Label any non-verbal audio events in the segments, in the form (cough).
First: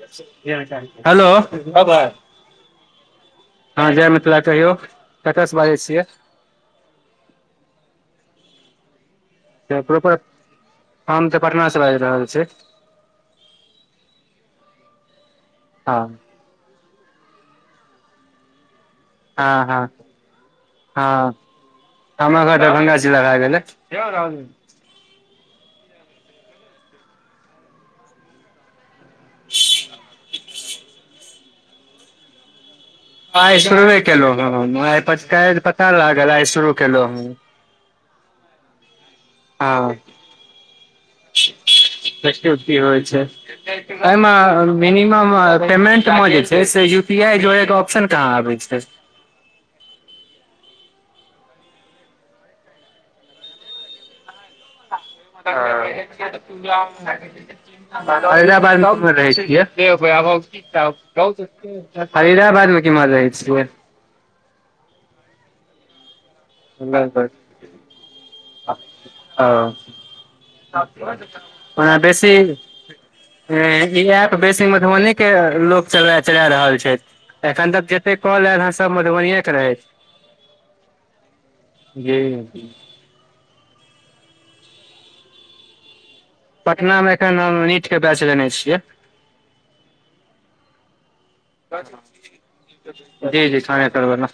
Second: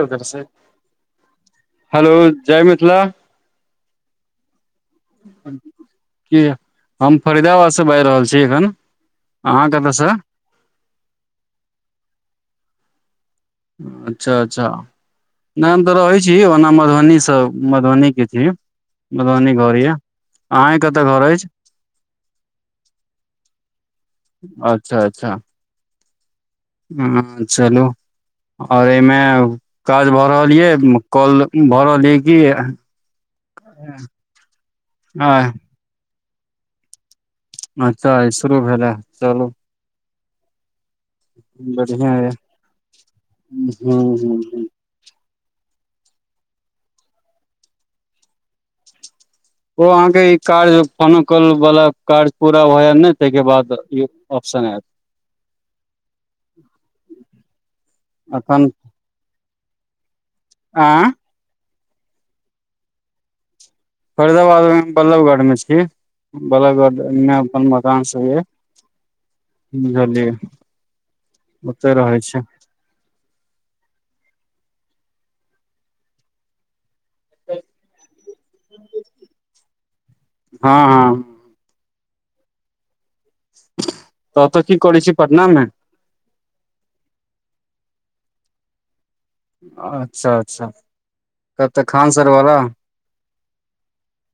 उधर से hello hello जय मिथिला हँ जय मिथिला कहियौ कतयसँ बाजै छियै की हम फरीदाबादसँ बाजि रहल छी एखन अहाँ कतयसँ परोपर हम तऽ पटना से बाजि रहल छी अच्छा अच्छा नहि हम तऽ हँ रहै छी ओना मधुबनीसँ मधुबनीके छी मधुबनी हँ घर हँ यए अहाँके कतय घर अछि तामघाट दरभङंगा जिला भ गेलै अच्छा अच्छा ह्म चलू आओर एहिमे काज भऽ रहल यै कौल लौगिन भऽ रहल यै क आय शुरुए केलहु ह पता लागल आइ शुरू केलहु ह अचछा इ शुरू भेलै चलू आ बढ़िआँ य देखियो की होय छै ह ह मे मिनिमम पेमेंट मे जे छै से यू पी आई जोड़े के ऑप्शन कहाँ आबे छै ओ अहाँके ई काज फोनो कॉल वला काज पूरा होय ने ताहिके बाद ई ऑप्शन एत अ अखन हैदराबादमे रहै छै कह आँ फरिदाबादमे की मजाई छै फरीदाबाद बल्लभगढ मे छी बाल गारडन मे अपन मकान सब ये ओ बुझलियै ओते ओ रहै बेसी छी ह ई ऐप बेसी मधुबनी के लोक चले चला रहल छै एखन तक जते कहलल ह सब मधुबने के रहै छै हँ हँ गब न ततऽ की करै छी पटना मे पटना मे एखन हम नीट के बैच लेने छियै अच्छा अच्छा कतऽ खान सर वाला जी जी समय करब न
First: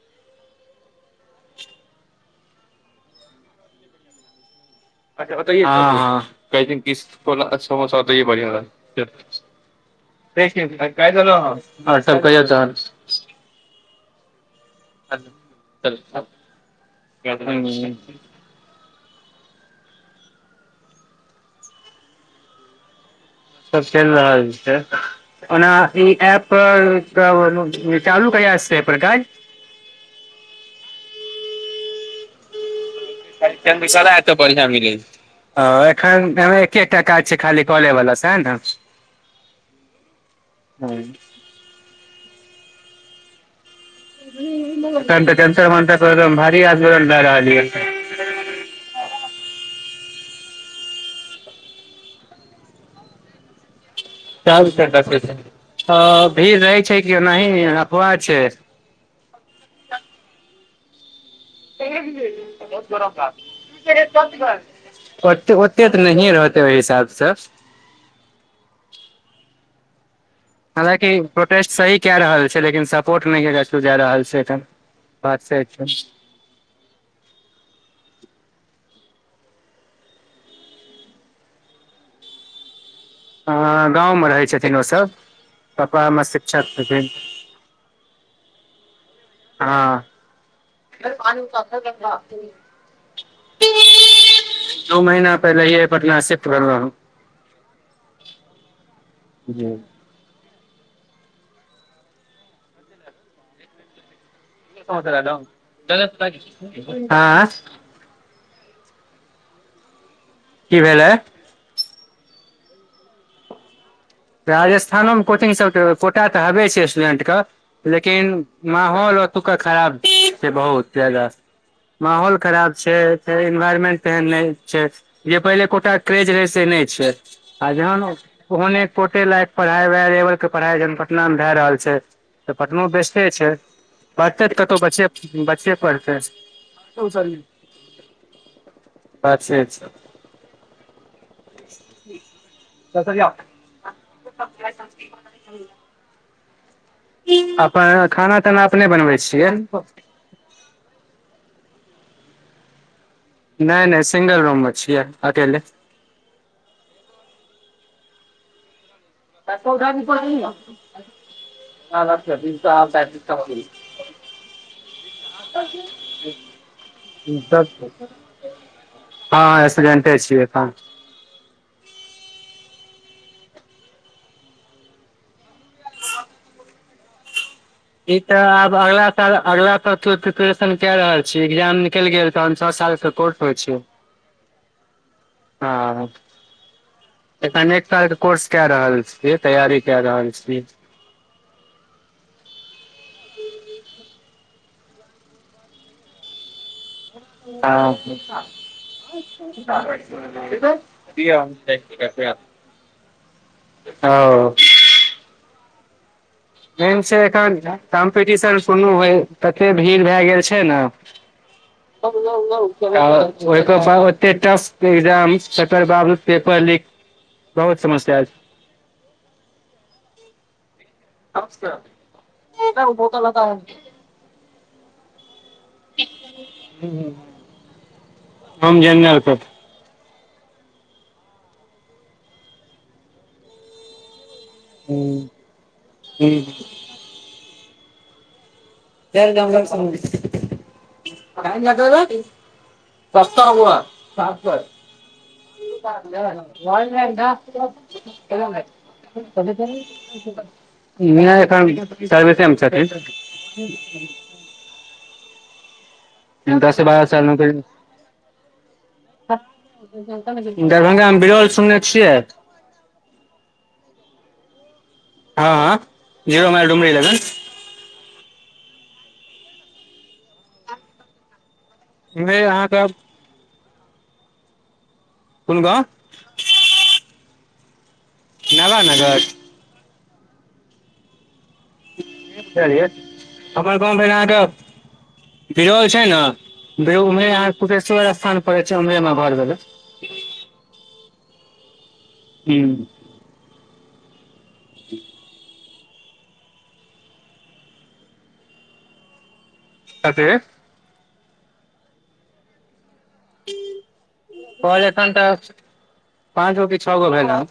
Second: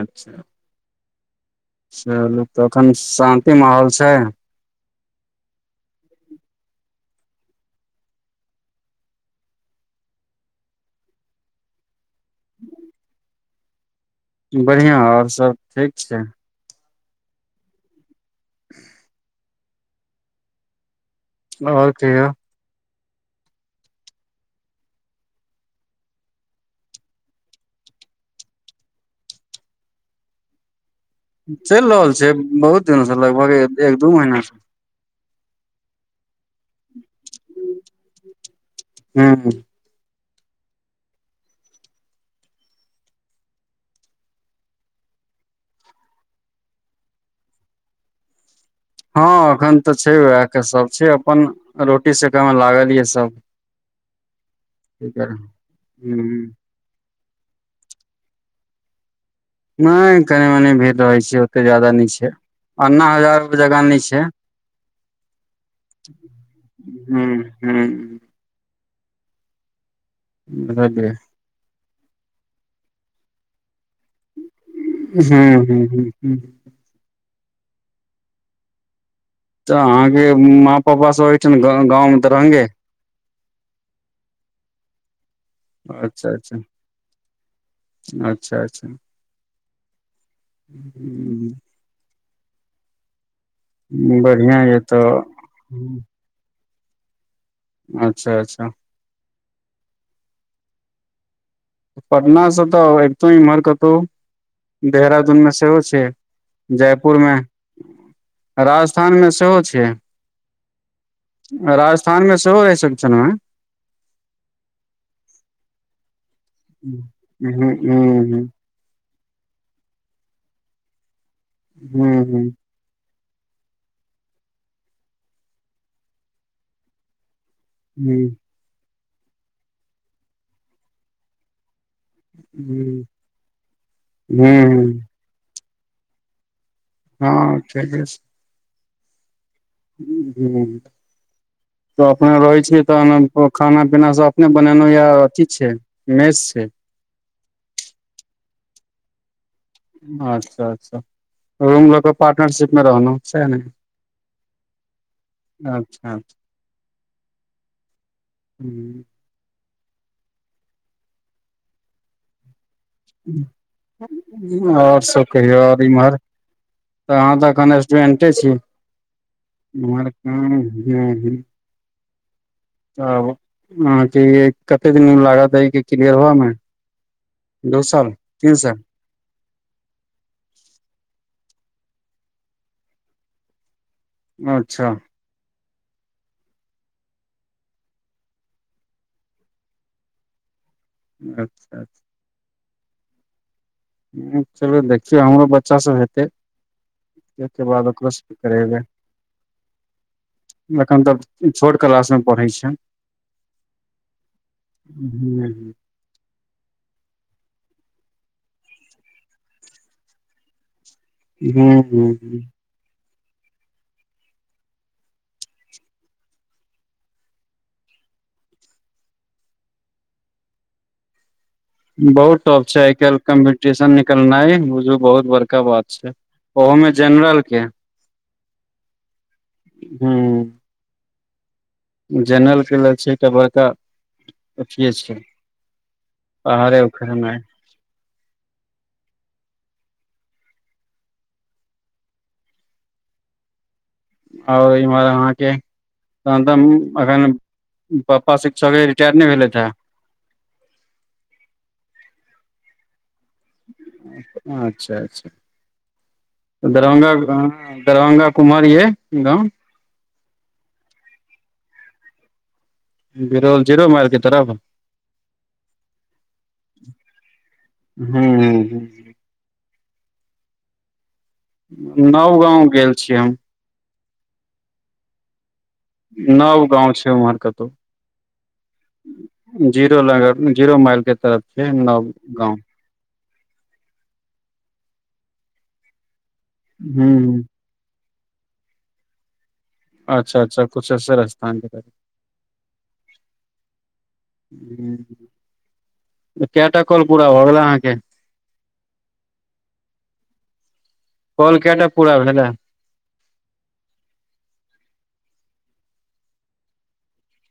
अच्छा चलु तऽ एखन शान्ति माहौल छै अच्छा बता क किस को समोसा हो त बढ़िआ रह (unintelligible) आऔर सब कहयो तहन बढ़िया आओर सब ठीक छै (unintelligible) (inaudible) ओर क सब खेल रहलछै ओना ई ऐप चालू कहिया से छै अई पर काज चइल रहल छै बहुत दिनसँ लगभग एक दू महीनासँ दिल्ली हं एखन एके एकटा काज छै खाली कॉल ले वला सेहे ने से हूँ हँ तऽ तऽ कैंसर मान भारी आमरण लए रहल य (unintelligible) हँ एखन तऽ छै उएह के सब छै अपन रोटी सेके में लागल ये सब की करबै च हूँ भीड़ रहै छै कि ओनाह अफवाह छय नहि कनी मनी भे रहै छय जादा नय छै अन्ना हजार जाका नय छै ओते ओते त नय रहत ओ हिसाब सँ हं हालांकि बुझलियै कि प्रोटेस्ट सही कए रहल छै लेकिन सपोर्ट नय केछ जा रहल छै एखेन हूँ हूँ हूँ तऽ अहाँके माँ पापा सब होठ ने गाँंवं तऽरंगे अ गाँवमे रहै छथिन ओसब पपा हम अच्छा अच्छा शिक्षक छथिन अच्छा अच्छा हँ पान उ बढ़िआँ ये नौ तऽ महिना पहिले पटना शिफ्ट केलउ अच्छा अच्छा जी पटनासँ तऽ तऽ एकदो इमरकतौ देहरादूनमे सेहो छै जयपुर में आँय राजस्थानमें सेहो छियै की भेलै राजस्थान में सेहो रहै सकन राजस्थानो में कोचिंगसबके कोटा तऽ हेवे छै स्टूडेंटके हूँ हूँ लेकिन हूँ माहौल ओतुका खराब छय बहुत जादा हूँ माहौल हूँ खराब छै फेर एनवायरमेंट तेहन नहि छै जे पहिले कोटा क्रेज रहे से नय छय आ जहन ओहने कोटे लायक पढ़ाइ व लेवल के पढ़ाइ जखन पटना मे भए रहल छय तऽ पटनो हूँ बेस्ट छै पढ़तै त हूँ कतहु बच्चे पढ़तै हँ ठीके अच्छे छय हं तऽ अपने रहै छीियै तऽ अनन्तपुर खाना पीना सब अपने बनेलो या अथी छय मेज छय अपन खाना ताना अपने बनबै छियै अच्छा अच्छा र पार्टनरशिप में रहलहु नय नय सिंगल रूम में छियै अकेले अच्छा ह (inaudible) तऽ ओ भी प लख दी (unintelligible) आओर सब कहियौ ओर इमहर तऽ अहाँ तऽ एखन स्टूडेंटे छी हँ स्टूडेंटे छियै तऽ (inaudible) तब अहाँके कते दिन लागत ऐ के क्लियर हुए में ई त आब साल अहाँ अगला तकत प्रिपेरेशन क रहल छी एग्जाम निकल गेल तन छओ साल के कोर्स पर छीए (inaudible) अच्छा (unintelligible) अखन एक साल के कोर्स कए रहल छ छिए तैयारी क रहल छी अच्छ अच्छ (inaudible) ह चलू देखियौ हमरो बच्चा सब हेतै (unintelligible) ओहिके बाद हाँ ओकरो सब करेबै एखन तऽ छोट क्लास मे (unintelligible) (unintelligible) पढ़ै छै हूँ (unintelligible) हू मेन से एखन कंपटीशन हो तते भीड़ भए गेल छै ने (unintelligible) हूँ ओहिके बाद ओते टफ एग्जाम तेकर बाद पेपर लिक बहुत समस्या छै (unintelligible) बहुत टॉप छै आइ काइल कम्पिटिशन निकलनाइ बुझू बहुत बड़का बात छै ओहो मे जनरल के हम जन (unintelligible) (unintelligible) जनरल के ल छै एकटा बता (inaudible) अथीये छै पहाड़े खनए (unintelligible) सस्त रहगु (unintelligible) ह और ईर अहाँके (unintelligible) तहन तऽ न एखन पापा शिक्षक रिटायर नहि भेलथि अखेन प्राइवेट मे छथि (inaudible) अच्छा अच्छा दस बारह दरभंगा साल नौकरी दरभंगा कुम्हर य गाँव दरभंगा मे बिरौल सुनने छियै बिरौल जीरो माइल के तरफ हँ हँ जीरो माइल डुमरी लगन देनै हँ हँ हू ह नव उम्हरे गाँव अहाँके गेल छी हम कोन ग नव गाँव छै वहाँ कतहु नावनगर जीरो लागत जीरो माइल के तरफ छै नव किय गाँव कहलिए हमर गाँव रहे बिरोल छै ने बे उम्हे हूं या कुटेश्वर स्थान पड़े छै उम्हे में न भैले अच्छ अच्छ कुशेश्वर स्थान के तरफ (unintelligible) तऽ केटा कॉल पूरा भऽ गेलै अहाँकेँ। कथि कल केटा पूरा हा कल एखन तऽ पाँच गो कि छओ गो भेलय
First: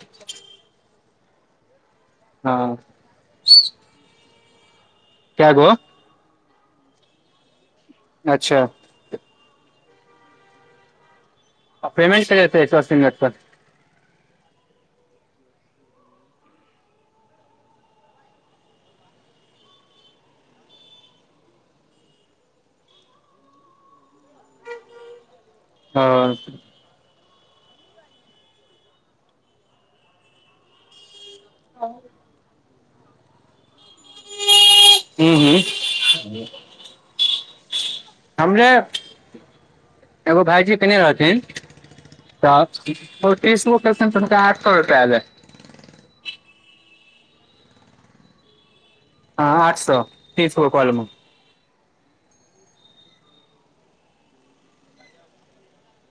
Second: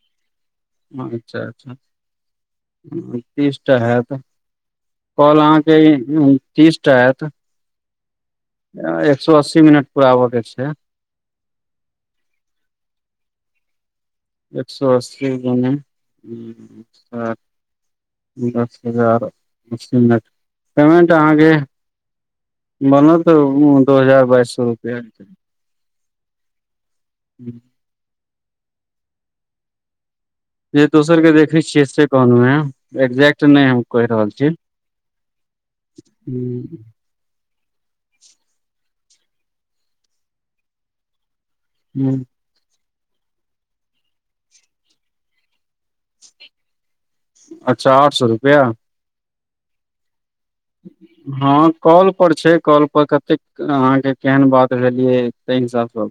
अच्छा, अच्छा। हँ। तीसटा हत कल कै गो अहाँकेँ तीसटा हत अच्छा। एमे एक सो अस्सी मिनट पूरा बय के छै पेमेट करेयतै ससरिर एक सऽ अस्सी गुने सात दस हजारसी मिनट पेमेन्ट अहाँकेँ बोल तऽ दो हजार बाइस सौ रुपया। हँ। हु। जे दोसर के देखै छियै से कहलहु हे एक्जेक्ट नहि हम कहि रहल छै हू, हू। हमरे एगो भायजी कने रथिन हूँ। तऽ इस कस तन आठकपै अै अच्छा आठ सऽ रुपआ हँ, आठ सए तीस कलमे हँ कॉल पर छै कॉल पर कतेक अहाँकेँ केहन बात भेलियै ताहि हिसाबसँ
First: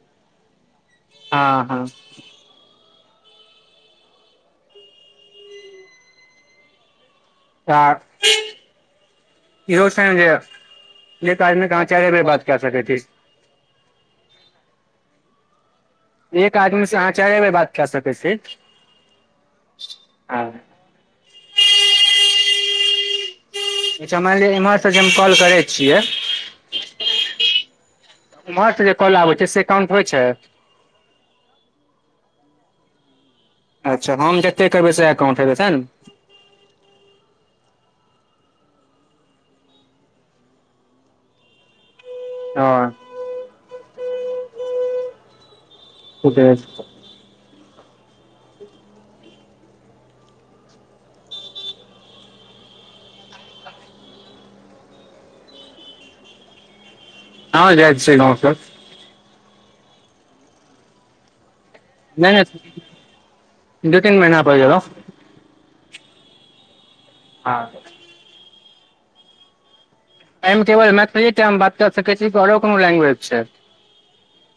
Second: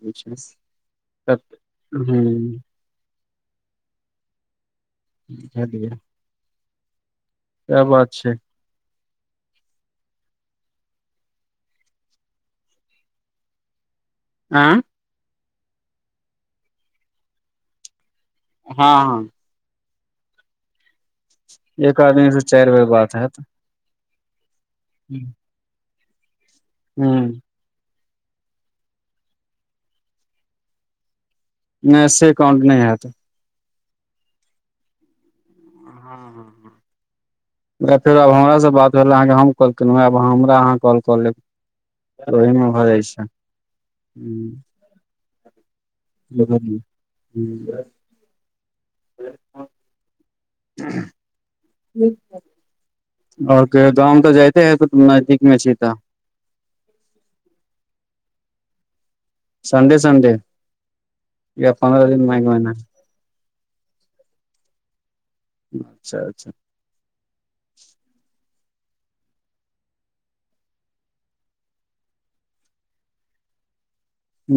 तऽ हँ हँ हूँ भट चार। ई रोज लऽ आदम कहाँ चारे बजे बात कर सकैथी आ एक आदमी सँ अहाँ चारि बेर बात कए सकै छै हँ आ। एक आदमी सँ चारि बेर बात है त अच्छा मानि लिआ इम्हरसँ जे हम कॉल करै छियै हूँ। उम्हर से जे कॉल आबै छै सँ काउंट होइ छै नै से काउंट नहि हैत अच्छा, हम जतेक कहबै से। काउंत हैते से ने हँ, हँ, हँ। फेर आब हमर से बात भेल अहाँकेँ हम कॉल केलहूँ आब हमरा अहाँ कॉल कऽ लेब (inaudible) ओहिमे हँ भऽ जाइ छै ह, बस (unintelligible) आओर कहियो गाव तऽ जते है तऽ नजदीक मे छी तऽ आहाँ जा छिये गाँव सब संडे संडे इहाय पंद्रह दिन नहि मे एक महिना नहि दू तीन महिना पर गेलौं हूँ अच्छा अच्छा हँ ऐयमऽ केवल मैथिली टा म बात कर सकै छी की आओरो कोनो लैंग्वेज छै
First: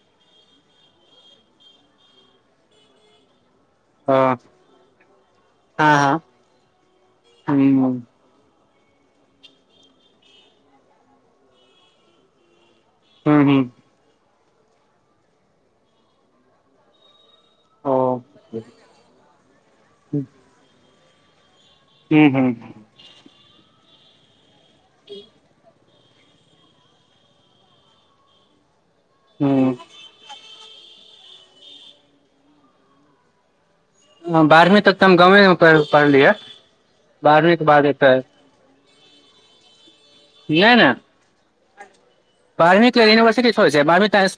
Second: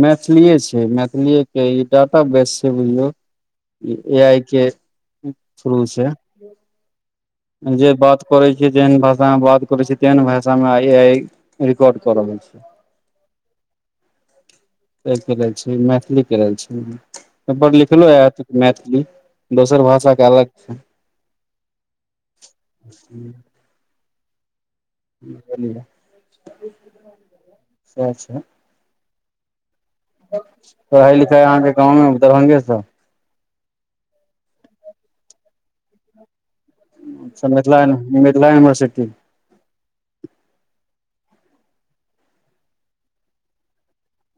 मैथिलीे छै मैथिलीे के ई डाटा बेस छै बुझियौ ई ए हँ आइ के थ्रू छै हँ हँ जे हूँ बात करे छी जेहन भाषा मे बात करे छी तेहन भाषा मे ए आइ रिकॉर्ड कर रहल छै हू हूँ तय कऽ लेल छै ई मैथिलीे के लेल छै ओपर लिखलो ओ हैत मैथिली दोसर भाषाके अलग छै हू हू हूँ (inaudible) सेह छैय हूँ पढ़ाई लिखा अहाँके गाँंव मे दरभंगे सऽ बारहवीं तक तऽ हम गावमे मे पढ़लिये अच्छा मिथिला मिथिला यूनिवर्सिटी नै नेय बारमी के यूनिवर्सिटी थोरे छै बारमी त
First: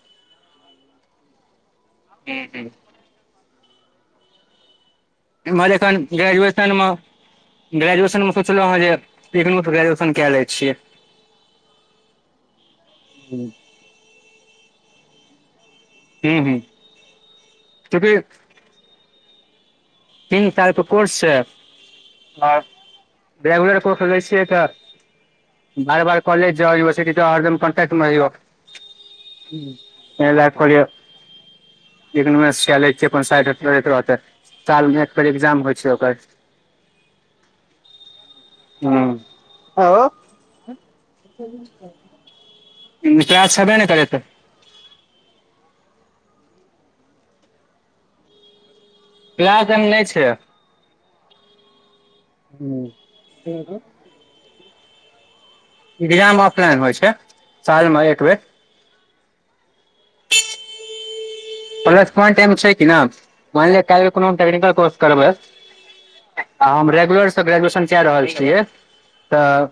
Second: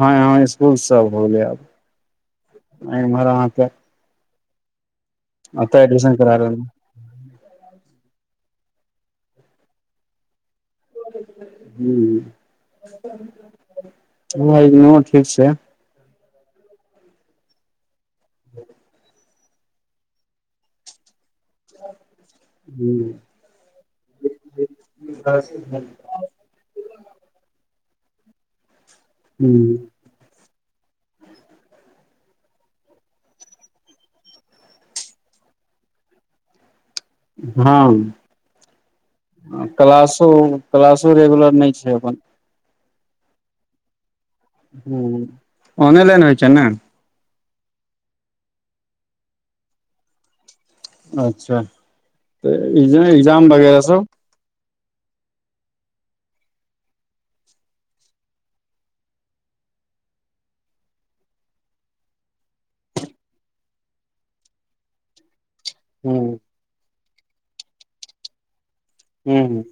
हँ ह स्कूल सब हो गेलै आब इमहर अहाँके अमहर एतऽ जखन एडमिशन करा रहल ग्रेजुएशन मऽ ग्रेजुएशन मे सोचलहुँ हँ जे ग्रेजुएशन इंगनू सऽ कए लै छियै हू इंगनू ओ ठीक छै हू हू चुकी तीन सातकऽ कोर्स छै आ हूं (unintelligible) कऽ लै छियै तऽ बार बार कॉलेज जाऊ यूनिवसिर्टी जाउ हरदम कोंट्क मर रहियो इ लिय सिया ले छ अपन साइड रहते सालमे एक बेर एग्जाम होइ छै ओकर हँ हूँ आँय हौ क्लासो क्लासो रेगुलर नहि छै अपन क्लास छेबे ने करै तऽ हूं ऑनेलेन होइ छै नऽ क्लास एयमऽ नय छै अच्छा तऽ एग्जाम वगैरह सब एग्जाम ऑफलाइन होइ छै साल मऽ एक बेर प्लस पॉइंट एनय मऽ छै कि नय माइनलिए कालयकऽ हम कोनो टेक्निकल करबै हूँ आ हम रेगुलरसँ ग्रेजुएशन कए रहल छियै हूँ तऽ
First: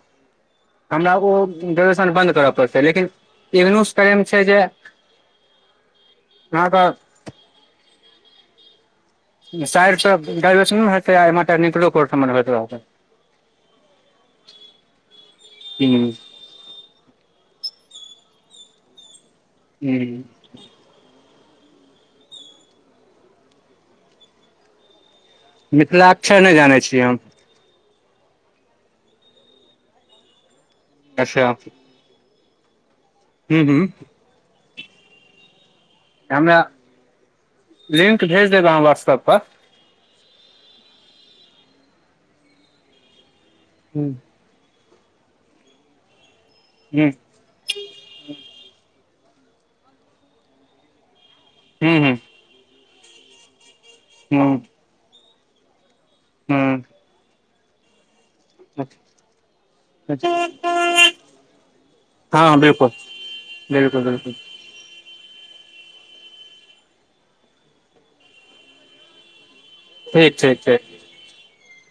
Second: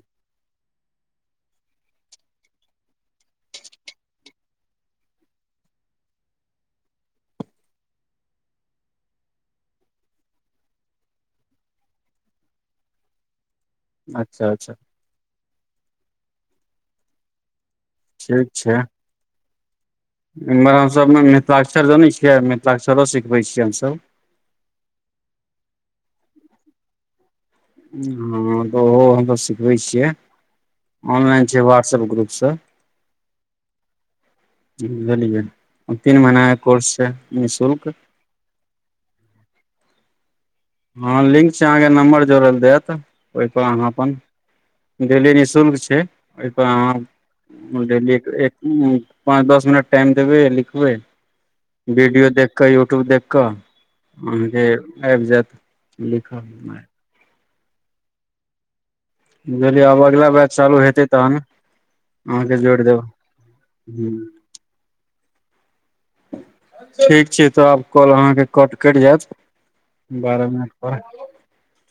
हमरा ओ ग्रेजुएशन बन्द करऽ पड़ते लेकिन एगनो करे मे छै जे आहाँक साइड सय ग्रेजुएशनो हेतै आ ऐमहर टेक्निकलो कोर्स भेट रहत छैय अच्छा अच्छा हूँ ठीक छय हूँ एम्हर हमसब मिथिलाक्षर जानै छियै मिथिलाक्षरो सिखबै छियै हमसब मिथिला के छय नय जानै छियै हम हँ तऽ ओहो हमसब सिखबै छियै अच्छा ऑनलाइन छय व्हाट्सएप ग्रुपसँ हूँ हूँ लेलियै तीन महिना हमरा कोर्स छै निःशुल्क लिंक भेज दे ह वहट्सअप पर हँ लिंक छै अहाँके नम्बर जोड़ैल जात ओहिपर अहाँ हूँ अपन डेली निःशुल्क छय ओहिपर अहाँ हूँ डेली ए एक पाँच दस मिनट टाइम देबै अ लिखबै हूँ हूँ वीडियो देख कऽ यूट्यूब देख कऽ हूँ अहाँके आयब जैत लिखल हूँ हट बुझलियै आब अगिला बैंच चालू हेतै तहन अहाँके हँ जोड़ बिल्कुल देब बिल्कुल हमहुं बिल्कुल ठीक छै तऽ आब कॉल अहाँके कट करि जैत ठीक बारह ठीक मिनट ठीक पर